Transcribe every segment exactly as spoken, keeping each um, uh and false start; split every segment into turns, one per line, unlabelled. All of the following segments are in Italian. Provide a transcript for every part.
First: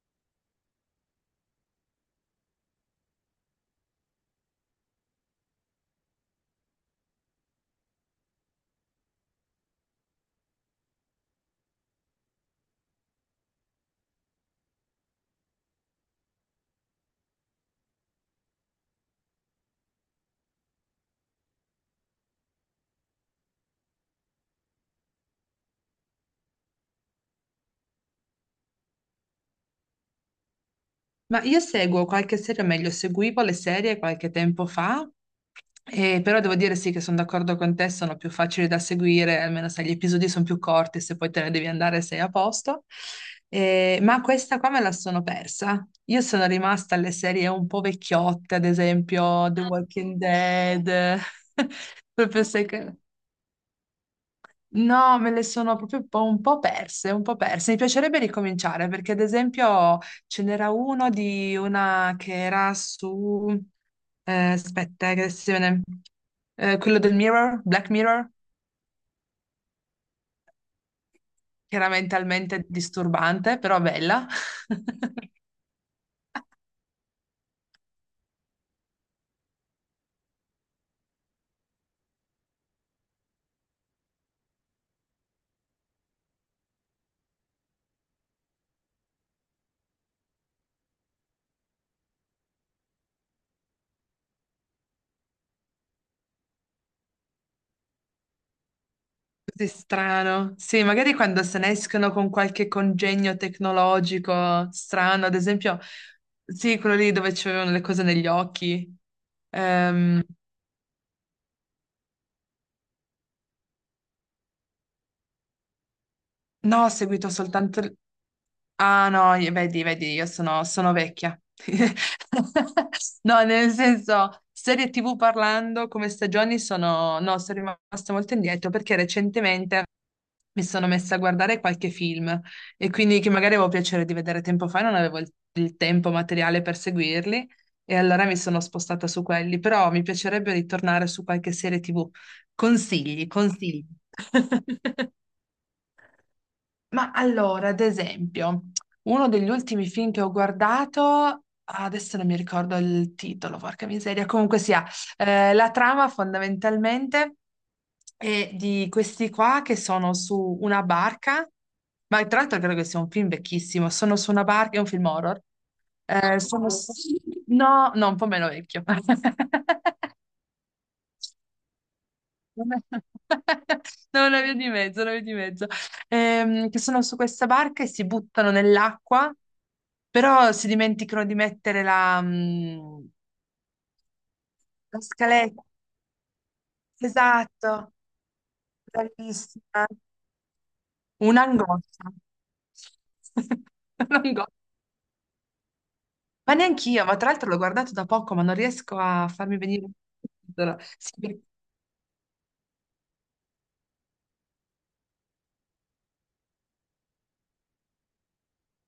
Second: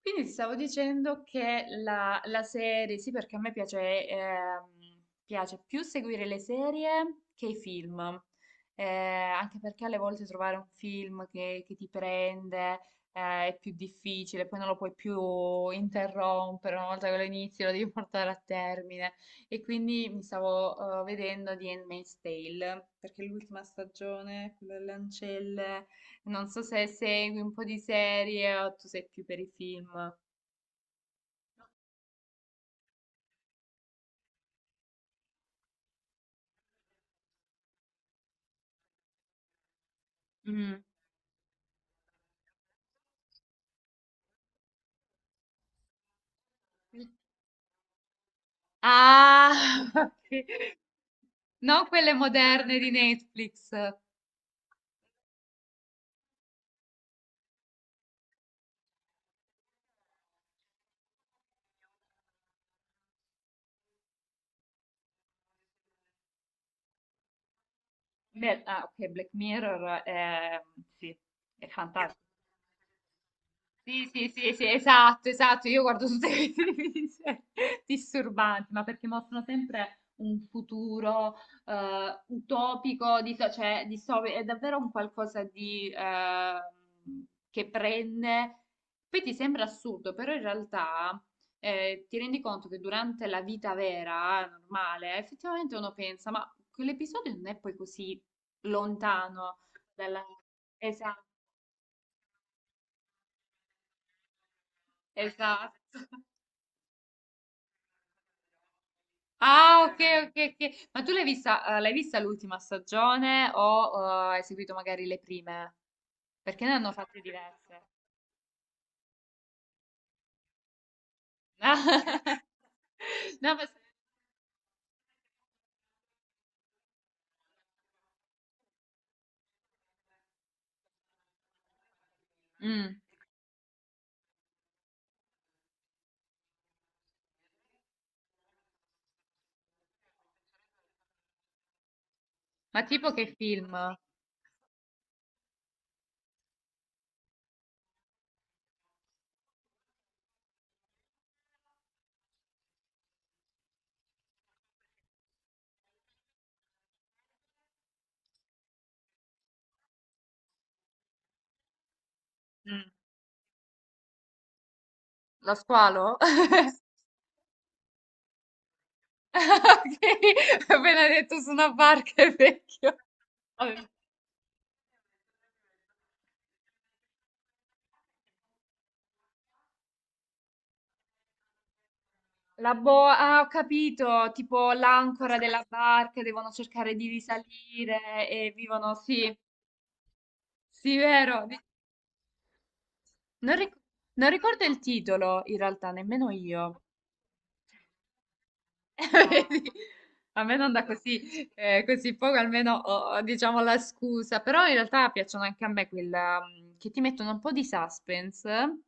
Quindi ti stavo dicendo che la, la serie, sì, perché a me piace, ehm, piace più seguire le serie che i film. Eh, anche perché alle volte trovare un film che, che ti prende, eh, è più difficile. Poi non lo puoi più interrompere, una volta che lo inizi lo devi portare a termine. E quindi mi stavo, eh, vedendo di Handmaid's Tale, perché l'ultima stagione, quella delle ancelle. Non so se segui un po' di serie o tu sei più per i film.
Ma io seguo qualche serie, o meglio, seguivo le serie qualche tempo fa, e però devo dire sì che sono d'accordo con te, sono più facili da seguire, almeno se gli episodi sono più
Mm.
corti, se poi te ne devi andare sei a posto. Eh, ma questa qua me la sono persa. Io sono rimasta alle serie un po' vecchiotte, ad esempio The
Ah,
Walking
ok.
Dead,
Non quelle
proprio
moderne di
secco.
Netflix.
No, me le sono proprio un po' un po' perse, un po' perse. Mi piacerebbe ricominciare perché, ad esempio, ce n'era uno di una che era su... eh, aspetta, eh, che adesso si viene- eh, quello del Mirror, Black Mirror,
Beh, ah, ok, Black Mirror è, sì, è
che era
fantastico.
mentalmente disturbante, però
Sì,
bella.
sì, sì, sì, esatto, esatto. Io guardo tutte queste serie disturbanti, ma perché mostrano sempre un futuro eh, utopico, di, so, cioè distopico. È davvero un qualcosa di, eh, che prende. Poi ti sembra assurdo, però in realtà eh, ti rendi conto che durante la vita vera, normale, effettivamente uno pensa, ma quell'episodio non è poi così lontano
Così
dalla...
strano. Sì, magari
Esatto,
quando se ne escono con qualche congegno tecnologico strano, ad esempio,
esatto.
sì, quello lì dove c'erano le cose negli occhi.
Ah, ok,
Ehm,
ok, ok. Ma tu l'hai vista, eh, l'hai vista l'ultima stagione o eh, hai seguito magari le prime? Perché ne
no, ho
hanno fatte
seguito soltanto.
diverse.
Ah no, io- vedi, vedi, io sono, sono vecchia. No,
No, ma...
nel senso, serie T V parlando come stagioni sono... No, sono rimasta molto indietro perché recentemente mi sono messa a guardare qualche film e
Mm.
quindi che magari avevo piacere di vedere tempo fa, non avevo il, il tempo materiale per seguirli e allora mi sono spostata su quelli, però mi piacerebbe ritornare su qualche serie T V.
Ma tipo
Consigli,
che
consigli.
film?
Ma allora, ad esempio, uno degli ultimi film che ho guardato, adesso non mi ricordo il titolo, porca miseria, comunque sia, eh, la trama fondamentalmente è di questi qua che sono su una barca, ma tra l'altro credo che
Mm.
sia un film vecchissimo, sono su una barca, è un film horror,
Lo squalo?
eh, sono... s- no, no, un po' meno vecchio.
Ok, appena detto su una barca è
Non è
vecchio. Vabbè.
no, una via di mezzo, una via di mezzo. Ehm, che sono su questa barca e si buttano nell'acqua, però si dimenticano di mettere la,
La
mm,
boa, ah, ho capito, tipo
la
l'ancora
scaletta.
della barca, devono cercare di
Esatto,
risalire e vivono, sì,
bravissima.
sì, vero. di-
Un'angoscia.
Non, ric- Non
Un'angoscia.
ricordo il titolo, in realtà, nemmeno
Ma
io.
neanch'io, ma tra l'altro l'ho guardato da poco, ma non riesco a farmi
Vedi?
venire il
A me non
titolo.
da così,
Sì,
eh, così poco, almeno ho, diciamo, la scusa, però in realtà piacciono anche a me quella mm, che ti mettono un po' di suspense.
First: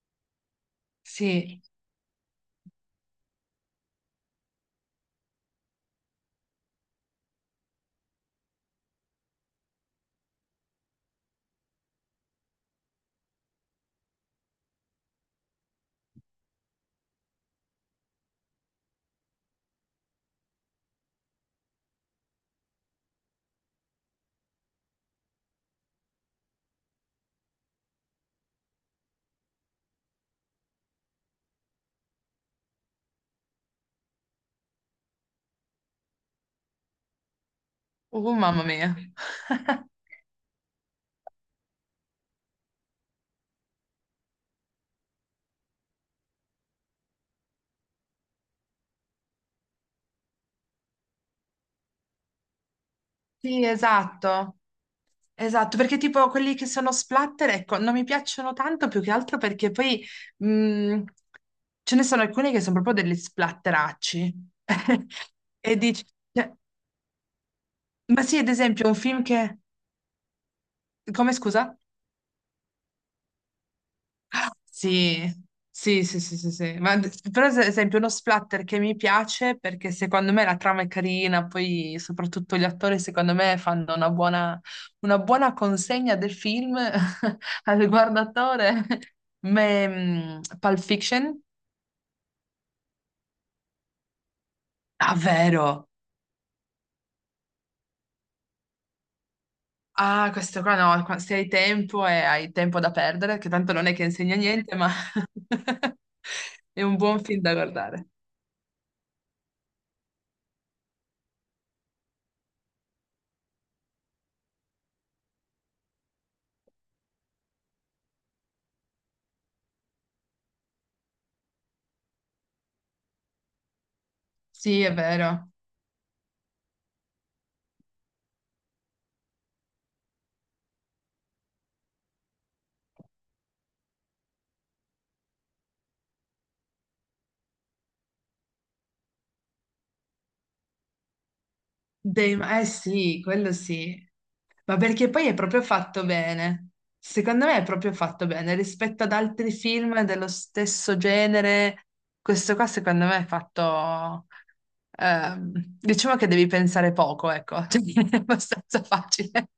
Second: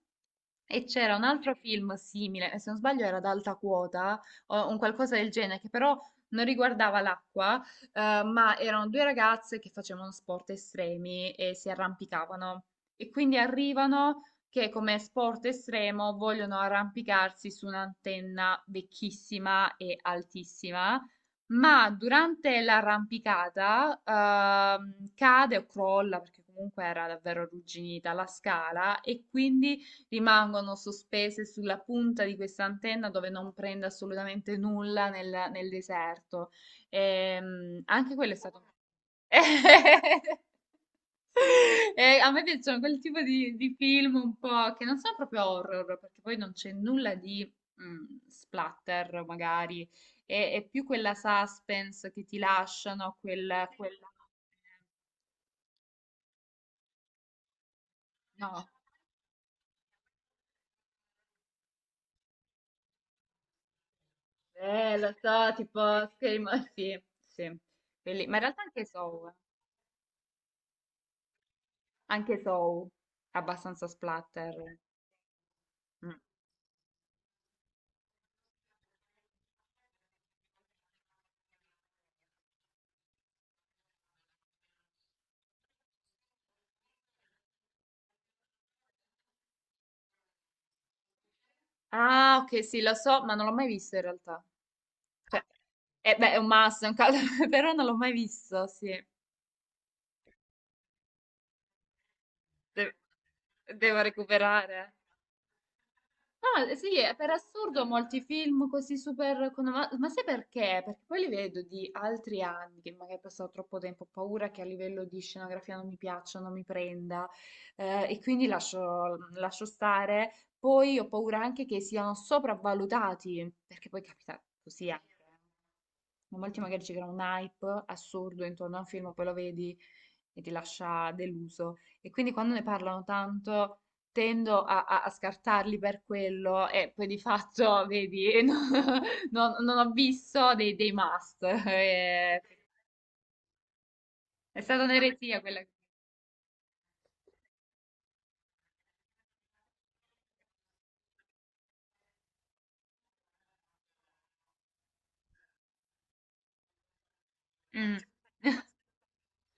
E c'era un altro
sì.
film simile, se non sbaglio era ad alta quota o un qualcosa del genere, che però non riguardava l'acqua, eh, ma erano due ragazze che facevano sport estremi e si arrampicavano. E quindi arrivano che come sport estremo vogliono arrampicarsi su un'antenna vecchissima e altissima, ma durante l'arrampicata, ehm, cade o crolla, perché comunque era davvero arrugginita la scala, e quindi rimangono sospese sulla punta di questa antenna dove non prende assolutamente nulla nel, nel deserto. Ehm, anche quello
Oh,
è
mamma
stato...
mia.
E a me piacciono quel tipo di, di film un po' che non sono proprio horror, perché poi non c'è nulla di mm, splatter, magari. È, è più quella suspense che ti lasciano,
Sì,
quella, quella...
esatto. Esatto, perché tipo quelli che sono splatter, ecco, non mi piacciono
No.
tanto più che altro perché poi mh, ce ne sono alcuni che sono proprio degli splatteracci.
Eh, lo so,
E dici,
tipo Scream,
cioè,
sì, sì.
ma
Quelli- Ma
sì,
in
ad
realtà anche
esempio, un film
Saw, eh.
che... Come scusa?
Anche Saw, è abbastanza splatter.
Sì, sì,
Mm.
sì, sì, sì, sì. Ma, d- però ad esempio uno splatter che mi piace perché secondo me la trama è carina, poi soprattutto gli attori secondo me fanno una buona, una buona consegna del film al guardatore. Ma, mm, Pulp Fiction?
Ah, ok, sì, lo so, ma non l'ho mai visto in realtà.
Ah,
Cioè,
vero.
eh, beh, è un must, è un caso, però non l'ho mai visto, sì.
Ah, questo qua no, qua- se hai tempo e hai tempo da
De-
perdere, che tanto non è
Devo
che insegna niente, ma
recuperare. No, eh,
è
sì,
un
eh,
buon
per
film da
assurdo
guardare.
molti film così super... con- Ma, ma sai perché? Perché poi li vedo di altri anni, che magari ho passato troppo tempo, ho paura che a livello di scenografia non mi piaccia, non mi prenda, eh, e quindi lascio, lascio stare. Poi ho paura anche che siano sopravvalutati, perché poi capita
Sì,
così
è
anche. Eh.
vero.
Molti magari ci creano un hype assurdo intorno a un film, poi lo vedi e ti lascia deluso. E quindi quando ne parlano tanto tendo a, a- a scartarli per quello e poi di fatto, vedi, non, non- non ho visto dei, dei must.
Dei-
È,
eh sì, quello sì.
è
Ma
stata
perché poi è
un'eresia quella.
proprio fatto bene. Secondo me è proprio fatto bene rispetto ad altri film dello stesso genere. Questo qua secondo me è fatto... ehm, diciamo che devi pensare poco, ecco. Cioè,
Mm.
è abbastanza facile.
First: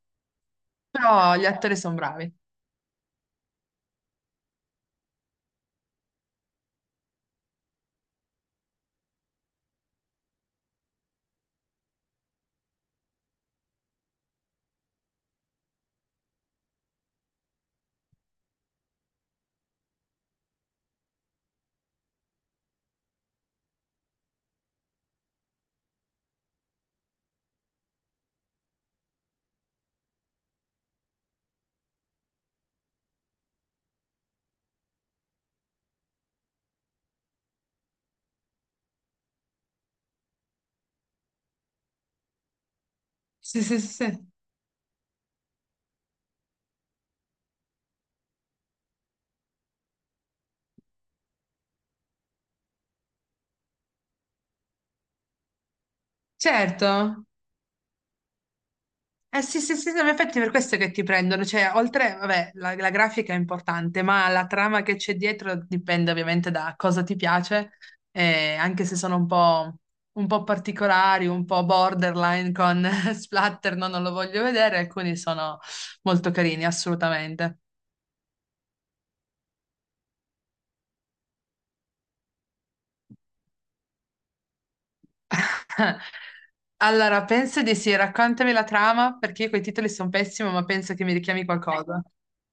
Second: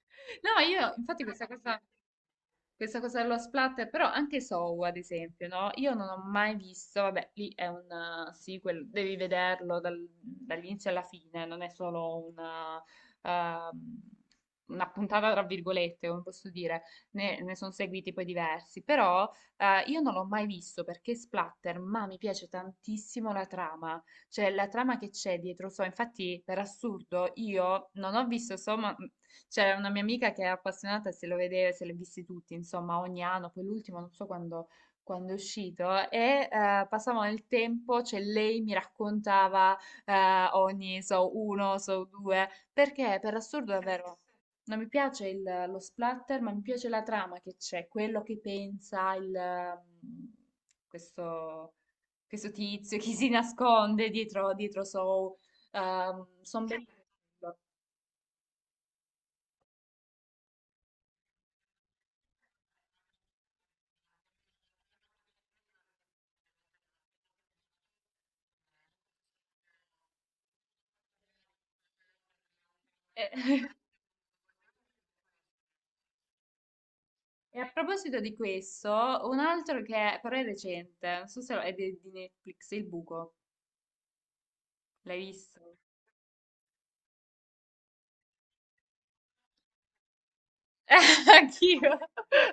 No, io infatti
Però gli
questa
attori
cosa.
sono bravi.
Questa cosa dello splatter, però anche Saw, ad esempio, no? Io non ho mai visto, vabbè, lì è un eh, sequel, devi vederlo dal- dall'inizio alla fine, non è solo una, ehm, una puntata tra virgolette, come posso dire, ne, ne sono seguiti poi diversi, però eh, io non l'ho mai visto perché splatter, ma mi piace tantissimo la trama, cioè la trama che c'è dietro Saw. Infatti per assurdo io non ho visto Saw, ma c'era una mia amica che è appassionata e se lo vedeva, se li ha visti tutti, insomma, ogni anno, poi l'ultimo non so quando, quando è uscito, e eh, passavamo il tempo, cioè lei mi raccontava eh, ogni, so, uno, so, due, perché per
Sì,
assurdo
sì, sì,
davvero
sì.
non mi piace il- lo splatter, ma mi piace la trama che c'è, quello che pensa il, mm, questo, questo tizio, chi si nasconde dietro, dietro so, sono
Certo.
bellissimo.
Eh sì, sì, sì, sì, in effetti è per questo che ti prendono, cioè oltre, vabbè, la, la grafica è importante, ma la trama che c'è dietro dipende ovviamente da cosa ti piace, eh, anche se sono un po', un po' particolari, un po' borderline con splatter, no, non lo voglio vedere, alcuni sono molto carini, assolutamente.
E a proposito di questo, un altro che però è recente, non so se lo- è di di Netflix, Il Buco, l'hai visto?
Allora, penso di sì, raccontami la trama, perché io coi titoli sono pessimo, ma penso che mi richiami
Anch'io.
qualcosa.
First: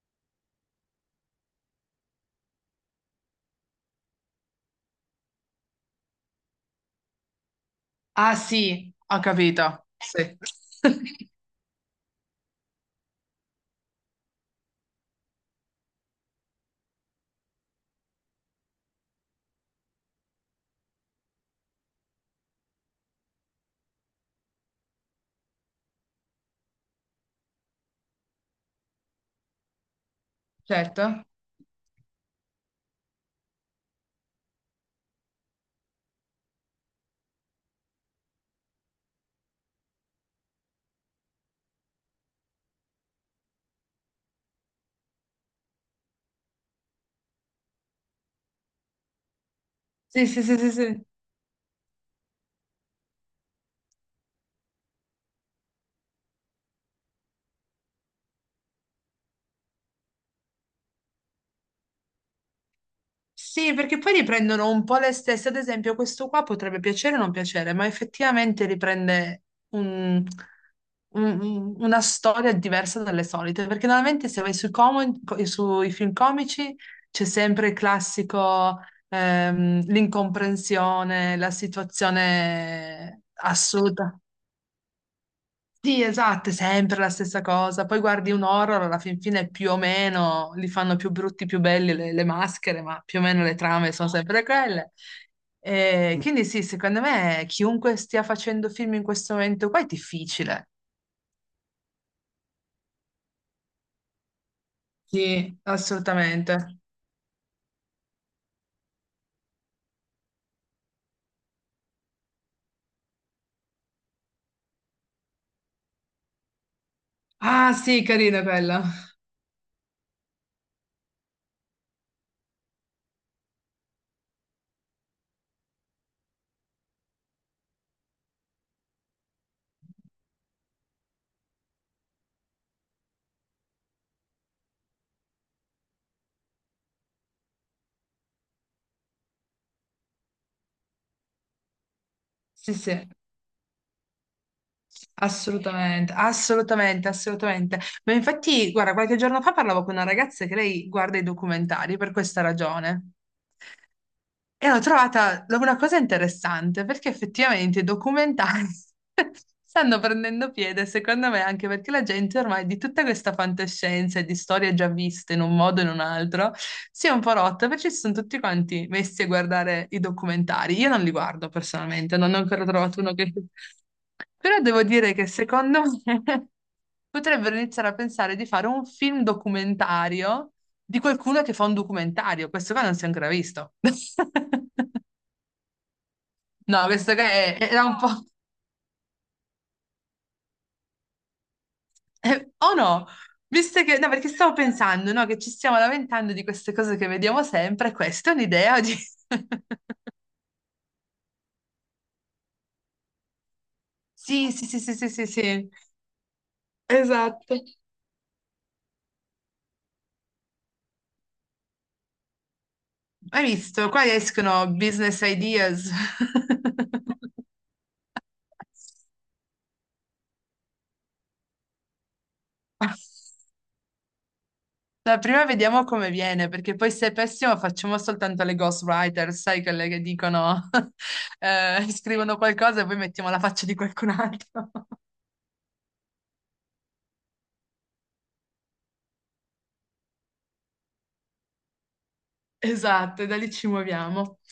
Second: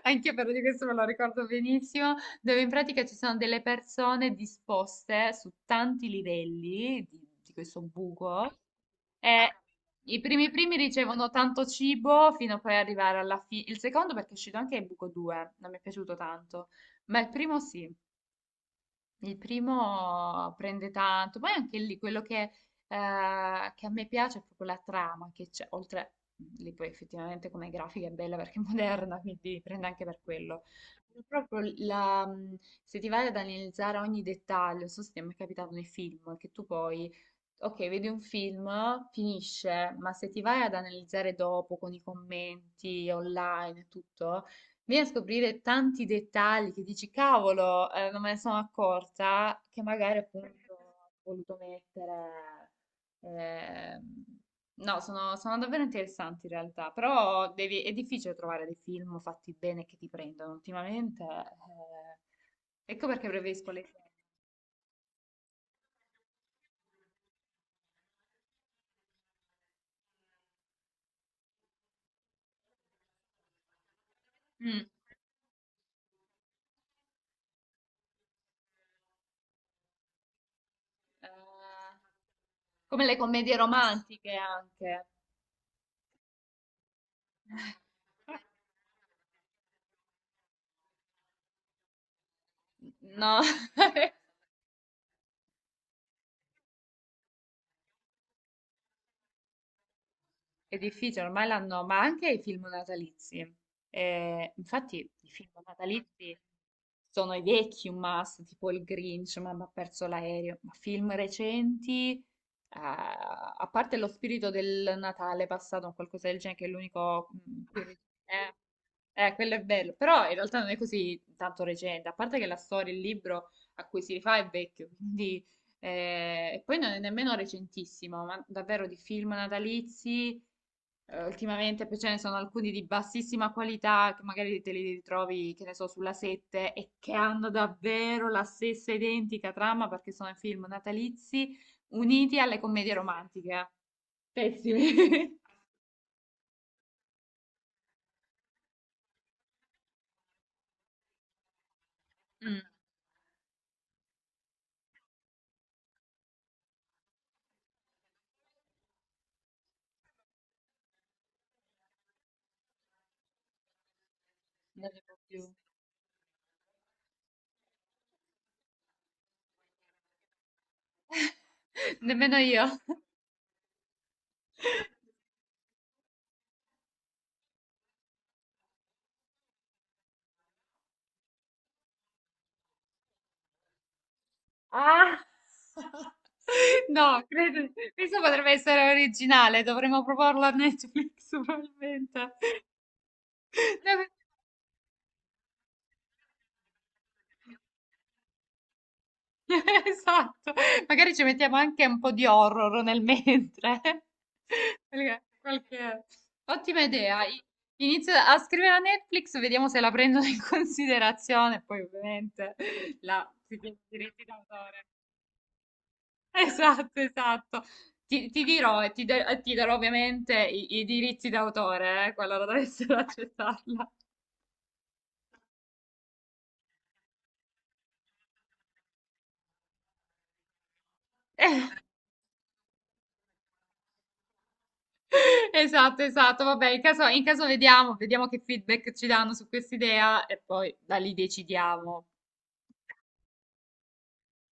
Anche però di questo me lo ricordo benissimo, dove in pratica ci sono delle persone disposte su tanti livelli di, di questo
Ah
buco
sì, ho
e
capito,
i
sì,
primi primi ricevono tanto cibo fino a poi arrivare alla fine. Il secondo perché è uscito anche il buco due, non mi è piaciuto tanto, ma il primo sì. Il primo prende tanto, poi anche lì quello che, eh, che a me piace è proprio la trama che c'è, oltre lì poi effettivamente come grafica è bella perché è moderna, quindi prende anche per quello. Ma
certo.
proprio la, mh, se ti vai ad analizzare ogni dettaglio, non so se ti è mai capitato nei film, che tu poi, ok, vedi un film, finisce, ma se ti vai ad analizzare dopo con i commenti online e tutto, vieni a scoprire tanti dettagli che dici, cavolo, eh, non me ne sono accorta, che magari
Sì, sì, sì, sì,
appunto
sì.
ho voluto mettere. ehm, No, sono, sono davvero interessanti in realtà, però devi- è difficile trovare dei film fatti bene che ti prendono ultimamente. eh, ecco perché preferisco
Sì,
le serie.
perché poi riprendono un po' le stesse. Ad esempio, questo qua potrebbe piacere o non piacere, ma effettivamente riprende un- un- una storia diversa dalle solite. Perché normalmente se vai sui,
Mm.
como- co- sui film comici c'è sempre il classico, ehm, l'incomprensione, la
Eh, come le
situazione
commedie
assoluta.
romantiche anche.
Sì, esatto, è sempre la stessa cosa. Poi guardi
No,
un horror, alla fin fine più o meno li fanno più brutti, più belli le, le maschere, ma più o meno le trame sono sempre quelle. E quindi sì, secondo me chiunque stia facendo film in questo momento qua è difficile.
è difficile, ormai l'hanno, ma anche i film natalizi. Eh, infatti i film
Sì.
natalizi
Assolutamente.
sono i vecchi un must, tipo il Grinch, Mamma ha perso l'aereo, ma film recenti, eh, a parte lo spirito del Natale passato o qualcosa del genere, che è l'unico... mm,
Ah,
più ri-
sì, carina
eh,
quella.
eh, quello è bello, però in realtà non è così tanto recente, a parte che la storia, il libro a cui si rifà è vecchio, quindi... eh, e poi non è nemmeno recentissimo, ma davvero di film natalizi... Eh, ultimamente poi ce ne sono alcuni di bassissima qualità che magari te li ritrovi, che ne so, sulla sette e che hanno davvero la stessa identica trama perché sono i film natalizi uniti alle
Sì,
commedie
sì,
romantiche. Pessimi.
assolutamente, assolutamente, assolutamente. Ma infatti, guarda, qualche giorno fa parlavo con una ragazza che lei guarda i documentari per questa
Mm,
ragione. E ho trovata una cosa interessante perché effettivamente i documentari stanno prendendo piede, secondo me, anche perché la gente ormai di tutta questa fantascienza e di storie
non
già
ne può
viste in
più.
un modo o in un altro si è un po' rotta perché si sono tutti quanti messi a guardare i documentari. Io non li guardo personalmente, non
Nemmeno
ne ho
io.
ancora trovato uno che... Però devo dire che secondo me potrebbero iniziare a pensare di fare un film documentario di qualcuno che fa un documentario. Questo qua non si è ancora visto.
Ah!
No, questo
No,
che è-
credo,
era un po'...
questo potrebbe essere originale, dovremmo proporlo a Netflix probabilmente.
eh, o no? Visto che... No, perché stavo pensando, no, che ci stiamo lamentando di queste cose che vediamo sempre, questa è un'idea di...
Esatto, magari ci mettiamo anche un po' di horror nel mentre.
Sì, sì, sì, sì, sì,
Perché
sì, sì.
qualche... Ottima idea. I-
Esatto.
Inizio a scrivere a Netflix, vediamo se la prendono in considerazione, poi ovviamente la
Hai
i
visto? Qua
diritti
escono
d'autore.
business ideas.
Esatto, esatto. Ti, ti dirò e ti, de- e ti darò ovviamente i, i diritti d'autore, eh, qualora dovessero accettarla.
No, prima vediamo come viene, perché poi se è pessimo facciamo soltanto le ghostwriter, sai, quelle che dicono, eh, scrivono qualcosa e poi mettiamo la faccia di qualcun altro.
Esatto, esatto. Vabbè, in caso, in caso vediamo, vediamo che feedback ci danno su quest'idea e poi da lì decidiamo.
Esatto, e da lì ci muoviamo.